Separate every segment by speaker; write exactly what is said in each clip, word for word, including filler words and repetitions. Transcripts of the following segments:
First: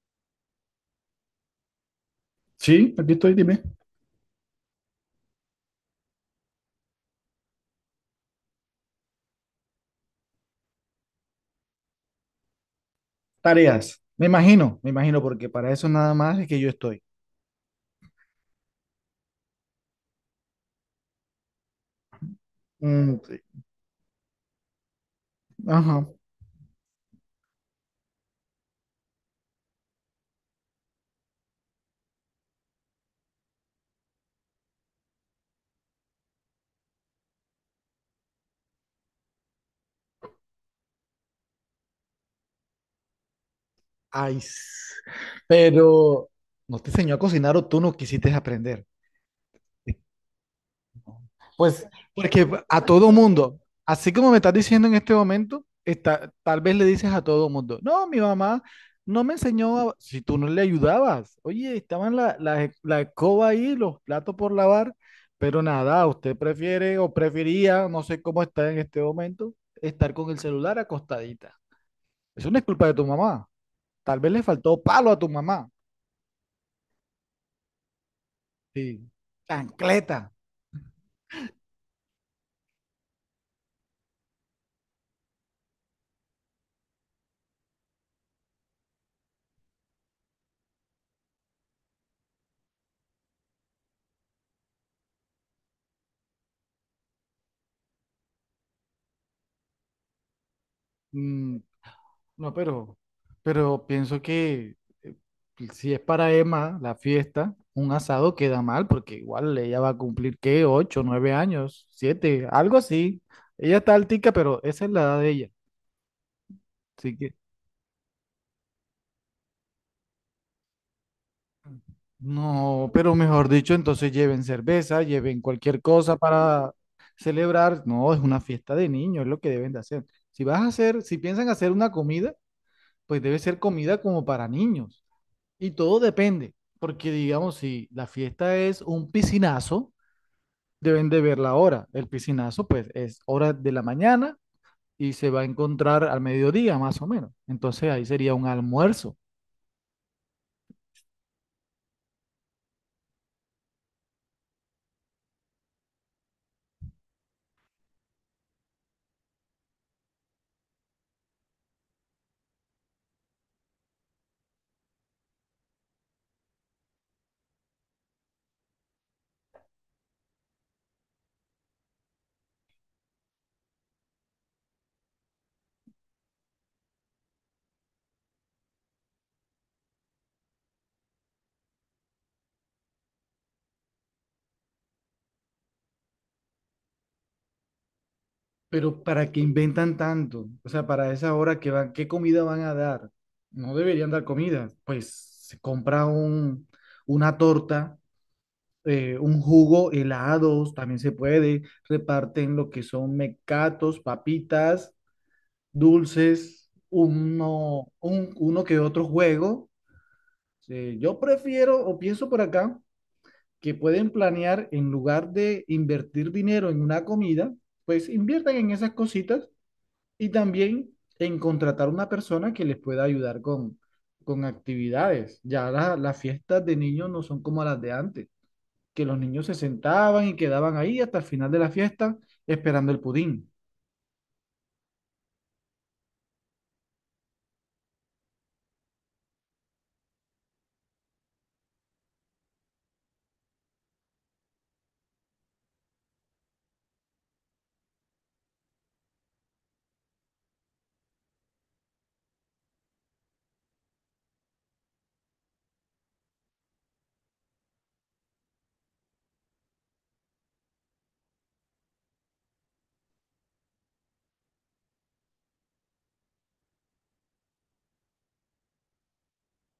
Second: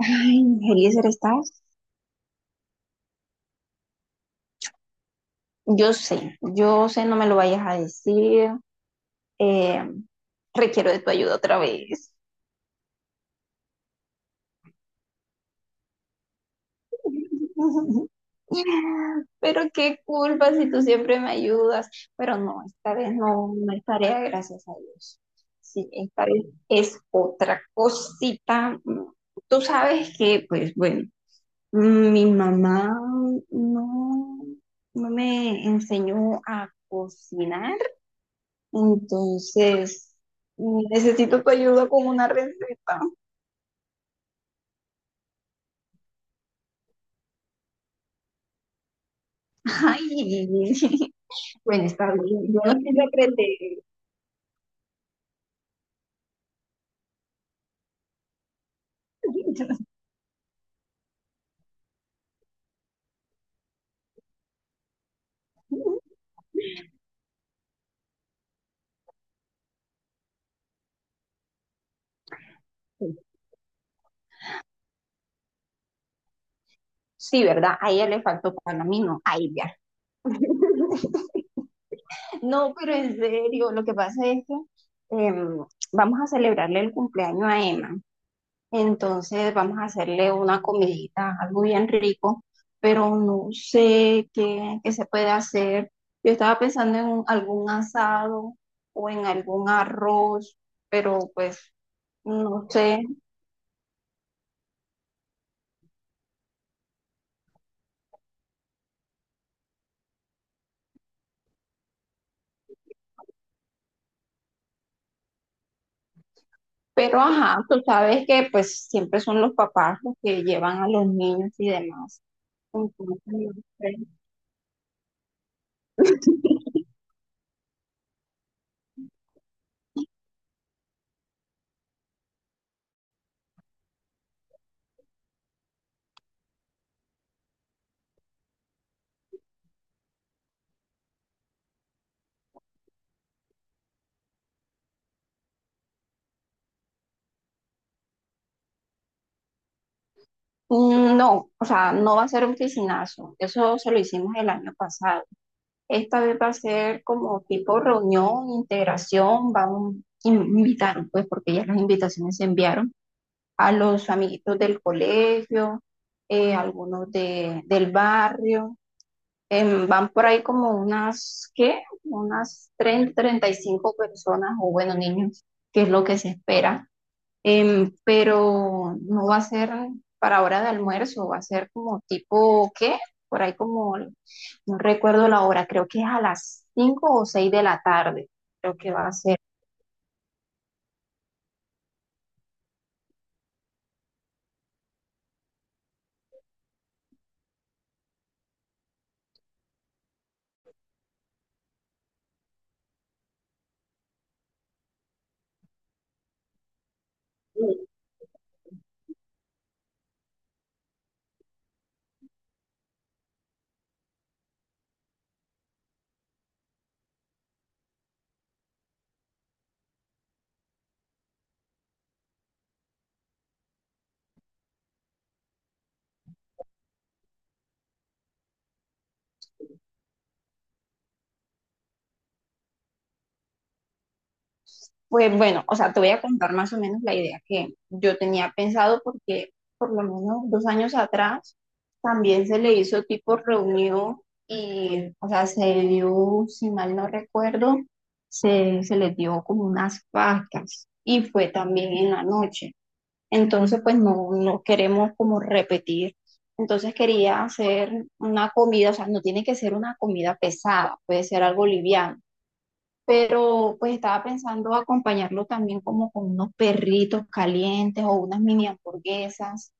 Speaker 1: Ay, Eliezer, ¿estás?
Speaker 2: Sí, aquí estoy, dime.
Speaker 1: Yo sé, yo sé, no me lo vayas a decir. Eh, Requiero de tu ayuda otra vez.
Speaker 2: Tareas. Me imagino, me imagino, porque para eso nada más es que yo estoy.
Speaker 1: Pero qué culpa si tú siempre me ayudas. Pero no, esta vez
Speaker 2: Mm, sí.
Speaker 1: no, no es tarea, gracias a Dios. Sí,
Speaker 2: Ajá.
Speaker 1: esta vez es otra cosita. Tú sabes que, pues bueno, mi mamá no, no me enseñó a cocinar. Entonces, mm, necesito tu ayuda con una receta.
Speaker 2: Ay, s- pero no te enseñó a cocinar o tú no quisiste aprender.
Speaker 1: Ay, bueno,
Speaker 2: Pues
Speaker 1: está
Speaker 2: porque
Speaker 1: bien. Yo no
Speaker 2: a
Speaker 1: sé
Speaker 2: todo mundo,
Speaker 1: secretería.
Speaker 2: así como me estás diciendo en este momento, está, tal vez le dices a todo mundo, no, mi mamá no me enseñó, a-". Si tú no le ayudabas, oye, estaban la, la, la escoba ahí, los platos por lavar, pero nada, usted prefiere o prefería, no sé cómo está en este momento, estar con el celular acostadita. Eso no es culpa de tu mamá, tal vez le faltó palo a tu mamá,
Speaker 1: Sí, ¿verdad? A ella le faltó pan, a mí
Speaker 2: sí,
Speaker 1: no, a ella.
Speaker 2: chancleta.
Speaker 1: No, pero en serio, lo que pasa es que em, vamos a celebrarle el cumpleaños a Emma. Entonces vamos a hacerle una comidita, algo bien rico, pero no sé qué, qué se puede hacer. Yo estaba pensando en un- algún asado o en algún arroz, pero pues
Speaker 2: Mm. No,
Speaker 1: no
Speaker 2: pero,
Speaker 1: sé.
Speaker 2: pero pienso que eh, si es para Emma la fiesta, un asado queda mal porque igual ella va a cumplir, ¿qué? Ocho, nueve años, siete, algo así. Ella está altica, pero esa es la edad de ella. Así
Speaker 1: Pero
Speaker 2: que,
Speaker 1: ajá, tú sabes que pues siempre son los papás los que llevan a los niños y demás.
Speaker 2: no, pero
Speaker 1: Entonces,
Speaker 2: mejor
Speaker 1: no
Speaker 2: dicho,
Speaker 1: sé.
Speaker 2: entonces lleven cerveza, lleven cualquier cosa para celebrar. No, es una fiesta de niños, es lo que deben de hacer. Si vas a hacer, si piensan hacer una comida, pues debe ser comida como para niños. Y todo depende, porque digamos, si la fiesta es un piscinazo, deben de ver la hora. El piscinazo, pues, es hora de la mañana y se va a encontrar al mediodía, más o menos. Entonces ahí sería un almuerzo.
Speaker 1: Mm, no, o sea, no va a ser un piscinazo. Eso se lo hicimos el año pasado. Esta vez va a ser como tipo reunión, integración, vamos a invitar, pues porque ya las invitaciones se enviaron a los amiguitos del colegio, eh, algunos de, del barrio. Em, van por ahí como unas, ¿qué? Unas treinta treinta y cinco personas o bueno, niños, que es lo que se espera. Em, pero no va a ser para hora de almuerzo, va a ser como tipo, ¿qué? Por ahí como, no recuerdo la hora, creo que es a las cinco o seis de la tarde, creo que
Speaker 2: Pero
Speaker 1: va a
Speaker 2: ¿para
Speaker 1: ser.
Speaker 2: qué inventan tanto? O sea, para esa hora que van, ¿qué comida van a dar? No deberían dar comida. Pues se compra un, una torta, eh, un jugo, helados, también se puede. Reparten lo que son mecatos, papitas, dulces, uno, un- uno que otro juego. Eh, yo prefiero o pienso por acá que pueden planear en lugar de invertir dinero en una comida, pues inviertan en esas cositas y también en contratar una persona que les pueda ayudar con, con actividades. Ya la- las fiestas de niños no son como las de antes, que los niños se sentaban y quedaban ahí hasta el final de la fiesta esperando el pudín.
Speaker 1: Pues bueno, o sea, te voy a contar más o menos la idea que yo tenía pensado porque por lo menos dos años atrás también se le hizo tipo reunión y, o sea, se dio, si mal no recuerdo, se, se les dio como unas pastas y fue también en la noche. Entonces, pues no, no queremos como repetir. Entonces quería hacer una comida, o sea, no tiene que ser una comida pesada, puede ser algo liviano pero pues estaba pensando acompañarlo también como con unos perritos calientes o unas mini hamburguesas.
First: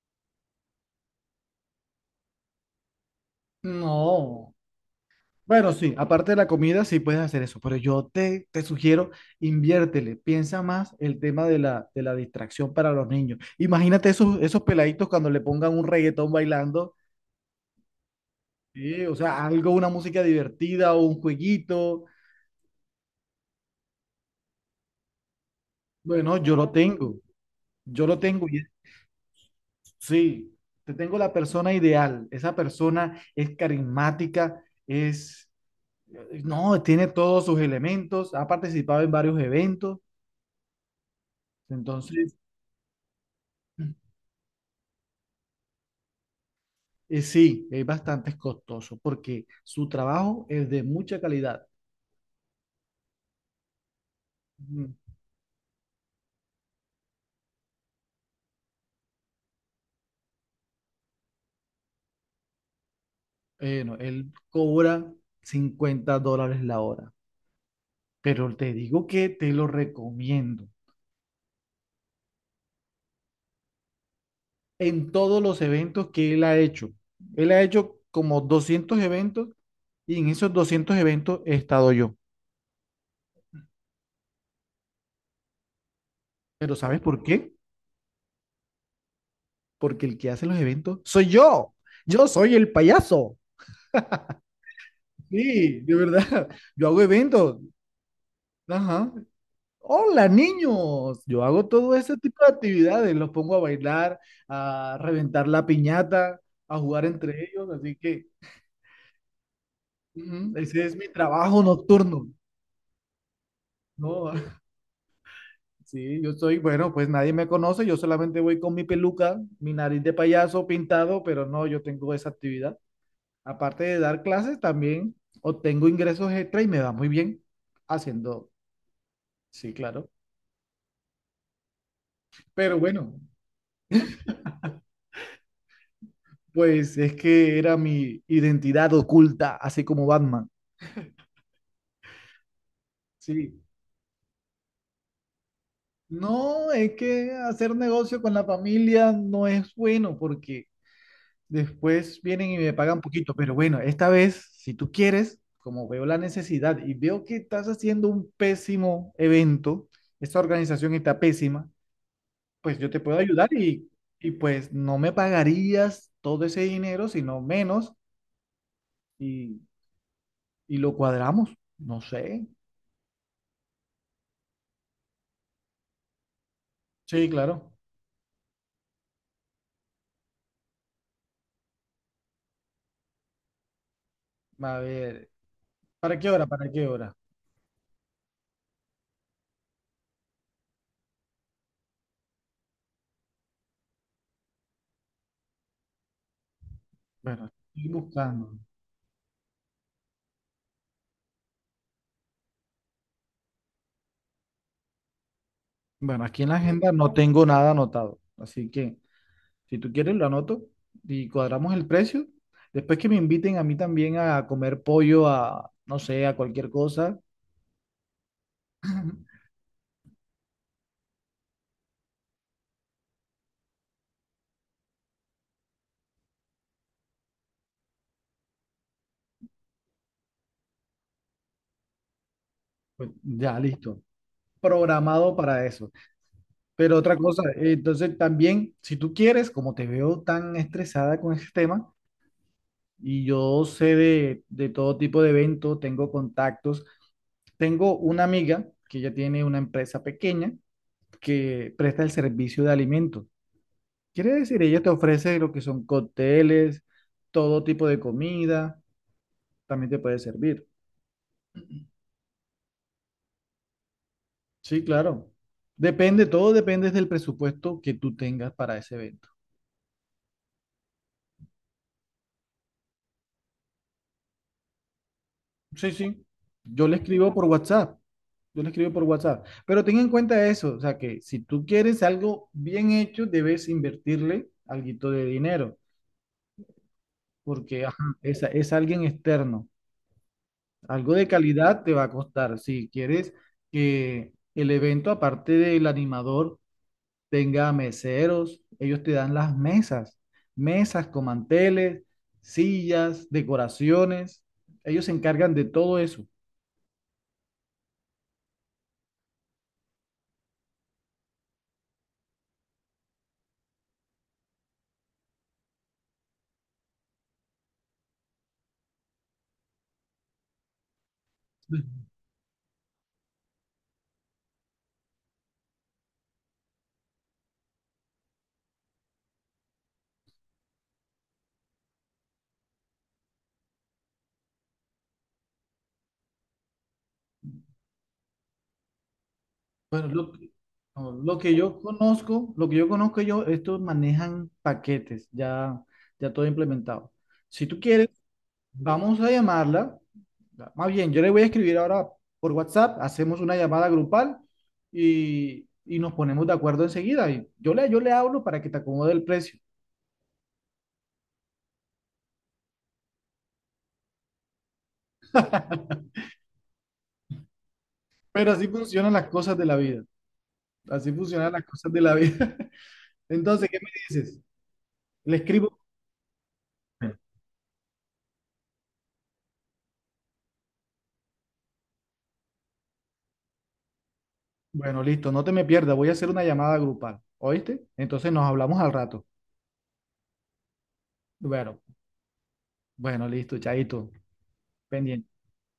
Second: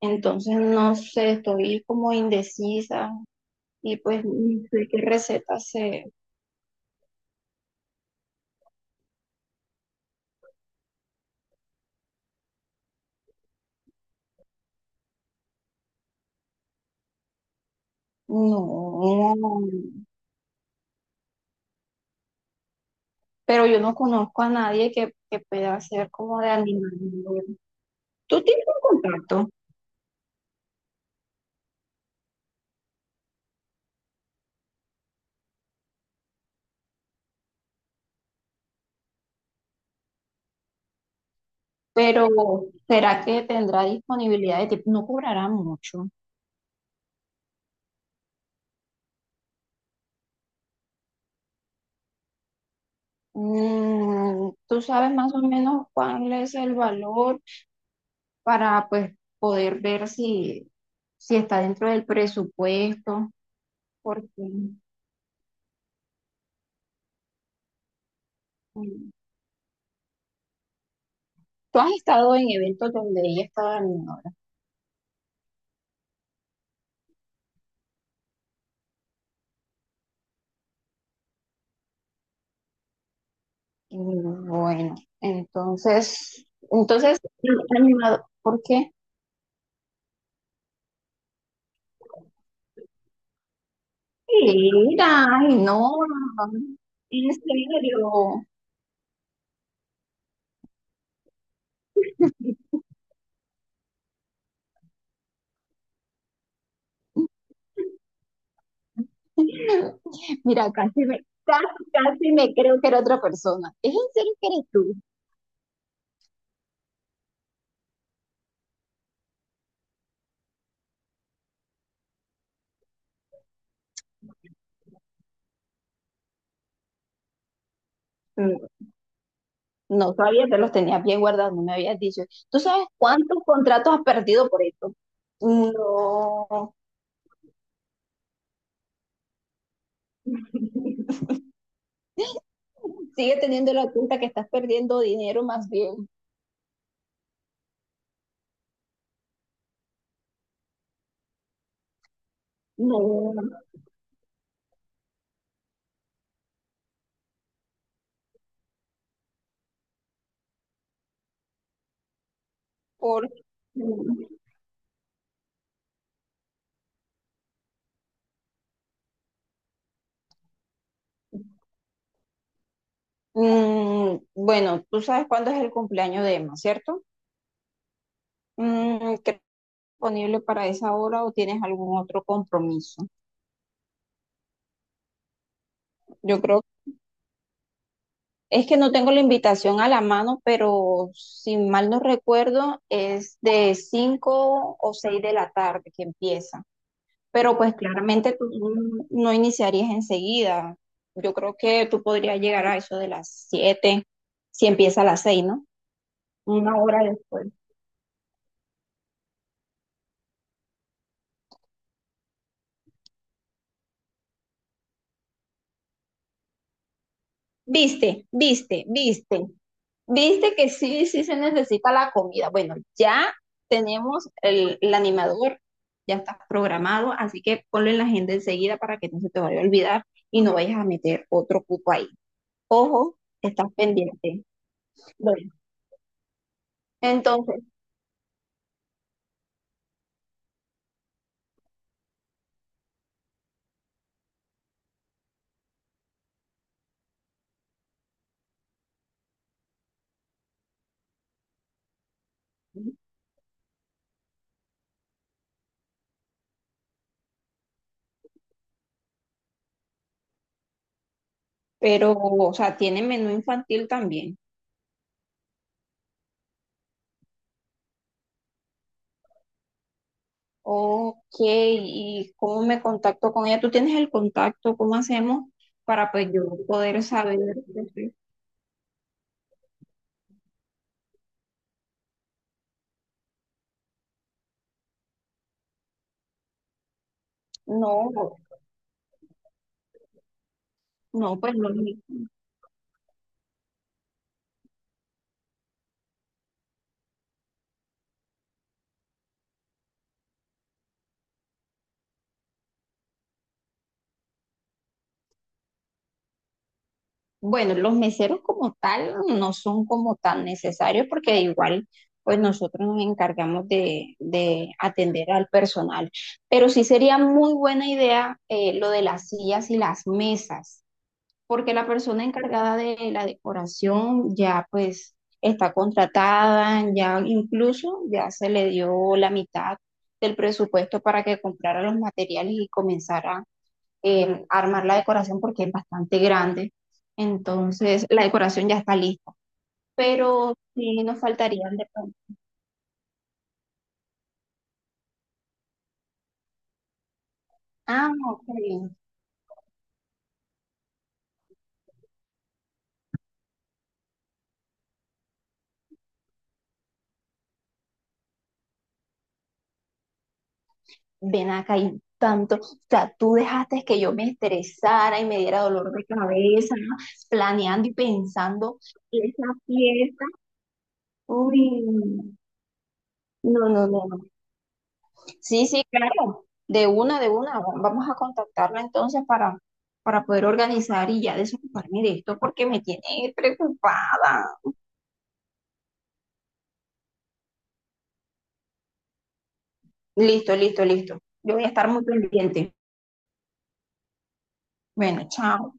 Speaker 1: Entonces, no sé, estoy como indecisa y pues no
Speaker 2: No.
Speaker 1: sé qué receta
Speaker 2: Bueno, sí,
Speaker 1: se...
Speaker 2: aparte de la comida, sí puedes hacer eso, pero yo te, te sugiero, inviértele, piensa más el tema de la, de la distracción para los niños. Imagínate esos, esos peladitos cuando le pongan un reggaetón bailando, sí, o
Speaker 1: No,
Speaker 2: sea, algo, una música divertida o un jueguito.
Speaker 1: pero yo no conozco a nadie que, que pueda hacer
Speaker 2: Bueno,
Speaker 1: como de
Speaker 2: yo lo
Speaker 1: animal.
Speaker 2: tengo, yo lo
Speaker 1: Tú
Speaker 2: tengo, y
Speaker 1: tienes
Speaker 2: es-
Speaker 1: un contacto,
Speaker 2: sí, te tengo la persona ideal, esa persona es carismática, es, no, tiene todos sus elementos, ha participado en varios eventos,
Speaker 1: pero
Speaker 2: entonces...
Speaker 1: ¿será que tendrá disponibilidad de tipo No cobrará mucho.
Speaker 2: Eh, sí, es bastante costoso porque su trabajo es de mucha calidad.
Speaker 1: Mm, ¿tú
Speaker 2: Mm,
Speaker 1: sabes más o menos cuál es el valor? Para pues poder ver si, si está dentro del presupuesto,
Speaker 2: eh, no, él
Speaker 1: porque
Speaker 2: cobra cincuenta dólares la hora, pero te digo
Speaker 1: mm,
Speaker 2: que te lo recomiendo.
Speaker 1: tú has estado en eventos donde ella estaba animadora.
Speaker 2: En todos los eventos que él ha hecho, él ha hecho como doscientos eventos y en esos doscientos eventos he estado yo.
Speaker 1: Mm, Bueno, entonces,
Speaker 2: Pero ¿sabes
Speaker 1: entonces,
Speaker 2: por qué?
Speaker 1: animador, ¿por qué?
Speaker 2: Porque el que hace los eventos soy yo. Yo soy el payaso.
Speaker 1: Mira, ay,
Speaker 2: Sí,
Speaker 1: no,
Speaker 2: de verdad. Yo hago
Speaker 1: en
Speaker 2: eventos.
Speaker 1: serio.
Speaker 2: Ajá. Hola niños, yo hago todo ese tipo de actividades, los pongo a bailar, a reventar la piñata, a jugar entre ellos, así que ujú,
Speaker 1: Mira,
Speaker 2: ese es
Speaker 1: casi
Speaker 2: mi
Speaker 1: me,
Speaker 2: trabajo
Speaker 1: casi,
Speaker 2: nocturno,
Speaker 1: casi me creo que era otra persona. ¿Es en
Speaker 2: ¿no?
Speaker 1: serio que eres tú?
Speaker 2: Sí, yo soy, bueno, pues nadie me conoce, yo solamente voy con mi peluca, mi nariz de payaso pintado, pero no, yo tengo esa actividad. Aparte de dar clases, también obtengo ingresos extra y me va muy bien haciendo,
Speaker 1: Mm.
Speaker 2: sí, claro.
Speaker 1: No sabía que los tenías bien guardados, no me habías dicho. ¿Tú
Speaker 2: Pero
Speaker 1: sabes
Speaker 2: bueno.
Speaker 1: cuántos contratos has perdido por esto? No.
Speaker 2: Pues es que era mi identidad oculta, así como Batman.
Speaker 1: Sigue
Speaker 2: Sí.
Speaker 1: teniendo la cuenta que estás perdiendo dinero más bien.
Speaker 2: No, es que hacer negocio con la familia no es bueno porque después vienen y me pagan
Speaker 1: No,
Speaker 2: poquito, pero bueno, esta vez, si tú quieres, como veo la necesidad y veo que estás haciendo un pésimo evento, esta organización está pésima, pues yo te puedo
Speaker 1: por...
Speaker 2: ayudar y, y pues no me pagarías todo ese dinero, sino menos y, y lo cuadramos. No sé.
Speaker 1: Mm, bueno, tú sabes cuándo es el cumpleaños de Emma, ¿cierto?
Speaker 2: Sí, claro.
Speaker 1: Mm, ¿qué- Disponible para esa hora o tienes algún otro compromiso?
Speaker 2: A ver, ¿para qué
Speaker 1: Yo
Speaker 2: hora?
Speaker 1: creo.
Speaker 2: ¿Para qué hora?
Speaker 1: Es que no tengo la invitación a la mano, pero si mal no recuerdo, es de cinco o seis de la tarde que empieza.
Speaker 2: Bueno,
Speaker 1: Pero pues
Speaker 2: estoy
Speaker 1: claramente tú
Speaker 2: buscando.
Speaker 1: no no iniciarías enseguida. Yo creo que tú podrías llegar a eso de las siete si empieza a las seis, ¿no?
Speaker 2: Bueno, aquí en la
Speaker 1: Una
Speaker 2: agenda
Speaker 1: hora
Speaker 2: no tengo
Speaker 1: después.
Speaker 2: nada anotado, así que si tú quieres lo anoto y cuadramos el precio. Después que me inviten a mí también a comer pollo, a no sé, a cualquier cosa.
Speaker 1: Viste, viste, viste. Viste que sí, sí se necesita la comida. Bueno, ya tenemos el, el animador, ya está programado, así que ponlo en la agenda enseguida para que no se te vaya a olvidar y no vayas a meter otro cupo ahí.
Speaker 2: Pues
Speaker 1: Ojo,
Speaker 2: ya
Speaker 1: estás
Speaker 2: listo.
Speaker 1: pendiente.
Speaker 2: Programado
Speaker 1: Bueno,
Speaker 2: para eso. Pero otra cosa,
Speaker 1: entonces,
Speaker 2: eh, entonces también, si tú quieres, como te veo tan estresada con ese tema y yo sé de, de todo tipo de eventos, tengo contactos. Tengo una amiga que ya tiene una empresa pequeña que presta el servicio de alimentos. Quiere decir, ella te ofrece lo que son cócteles, todo tipo de comida, también te puede servir.
Speaker 1: pero, o sea, tiene menú infantil también.
Speaker 2: Sí, claro. Depende, todo depende del presupuesto que tú tengas para ese evento.
Speaker 1: Ok, ¿y cómo me contacto con ella? ¿Tú tienes el contacto? ¿Cómo hacemos
Speaker 2: Sí,
Speaker 1: para
Speaker 2: sí.
Speaker 1: pues yo
Speaker 2: Yo le
Speaker 1: poder
Speaker 2: escribo
Speaker 1: saber?
Speaker 2: por WhatsApp. Yo le escribo por WhatsApp. Pero ten en cuenta eso, o sea que si tú quieres algo bien hecho, debes invertirle alguito de dinero, porque ajá,
Speaker 1: No,
Speaker 2: es, es alguien externo. Algo de
Speaker 1: no, pues no.
Speaker 2: calidad te va a costar. Si quieres que el evento, aparte del animador, tenga meseros, ellos te dan las mesas, mesas con manteles, sillas, decoraciones. Ellos se encargan de todo eso.
Speaker 1: Bueno, los meseros como tal no son como tan necesarios porque igual pues nosotros nos encargamos de, de atender al personal. Pero sí sería muy buena idea eh, lo de las sillas y las mesas. Porque la persona encargada de la decoración ya pues está contratada, ya incluso ya se le dio la mitad del presupuesto para que comprara los materiales y comenzara eh, a armar la decoración porque es bastante grande. Entonces la decoración ya está lista,
Speaker 2: Bueno, lo, que
Speaker 1: pero sí
Speaker 2: no,
Speaker 1: nos
Speaker 2: lo que
Speaker 1: faltarían
Speaker 2: yo
Speaker 1: de pronto.
Speaker 2: conozco, lo que yo conozco yo, estos manejan paquetes, ya, ya todo implementado. Si tú quieres,
Speaker 1: Ah, ok,
Speaker 2: vamos a llamarla. Más bien, yo le voy a escribir ahora por WhatsApp, hacemos una llamada grupal y, y nos ponemos de acuerdo enseguida. Y yo le, yo le hablo para que te acomode el precio.
Speaker 1: ven acá y tanto, o sea, tú dejaste que yo me estresara y me diera dolor de cabeza, ¿no? Planeando y
Speaker 2: Pero así
Speaker 1: pensando
Speaker 2: funcionan las
Speaker 1: esa
Speaker 2: cosas de la vida.
Speaker 1: fiesta.
Speaker 2: Así funcionan
Speaker 1: Uy,
Speaker 2: las cosas de la vida.
Speaker 1: no,
Speaker 2: Entonces, ¿qué
Speaker 1: no,
Speaker 2: me
Speaker 1: no, no.
Speaker 2: dices? Le
Speaker 1: Sí,
Speaker 2: escribo.
Speaker 1: sí, claro, de una, de una. va- Vamos a contactarla entonces para, para poder organizar y ya desocuparme de esto porque me tiene preocupada.
Speaker 2: Bueno, listo, no te me pierdas. Voy a hacer una llamada grupal. ¿Oíste? Entonces nos hablamos al rato.
Speaker 1: Listo, listo, listo. Yo voy a
Speaker 2: Bueno,
Speaker 1: estar muy pendiente.
Speaker 2: bueno, listo, chaito.
Speaker 1: Bueno,
Speaker 2: Pendiente.
Speaker 1: chao.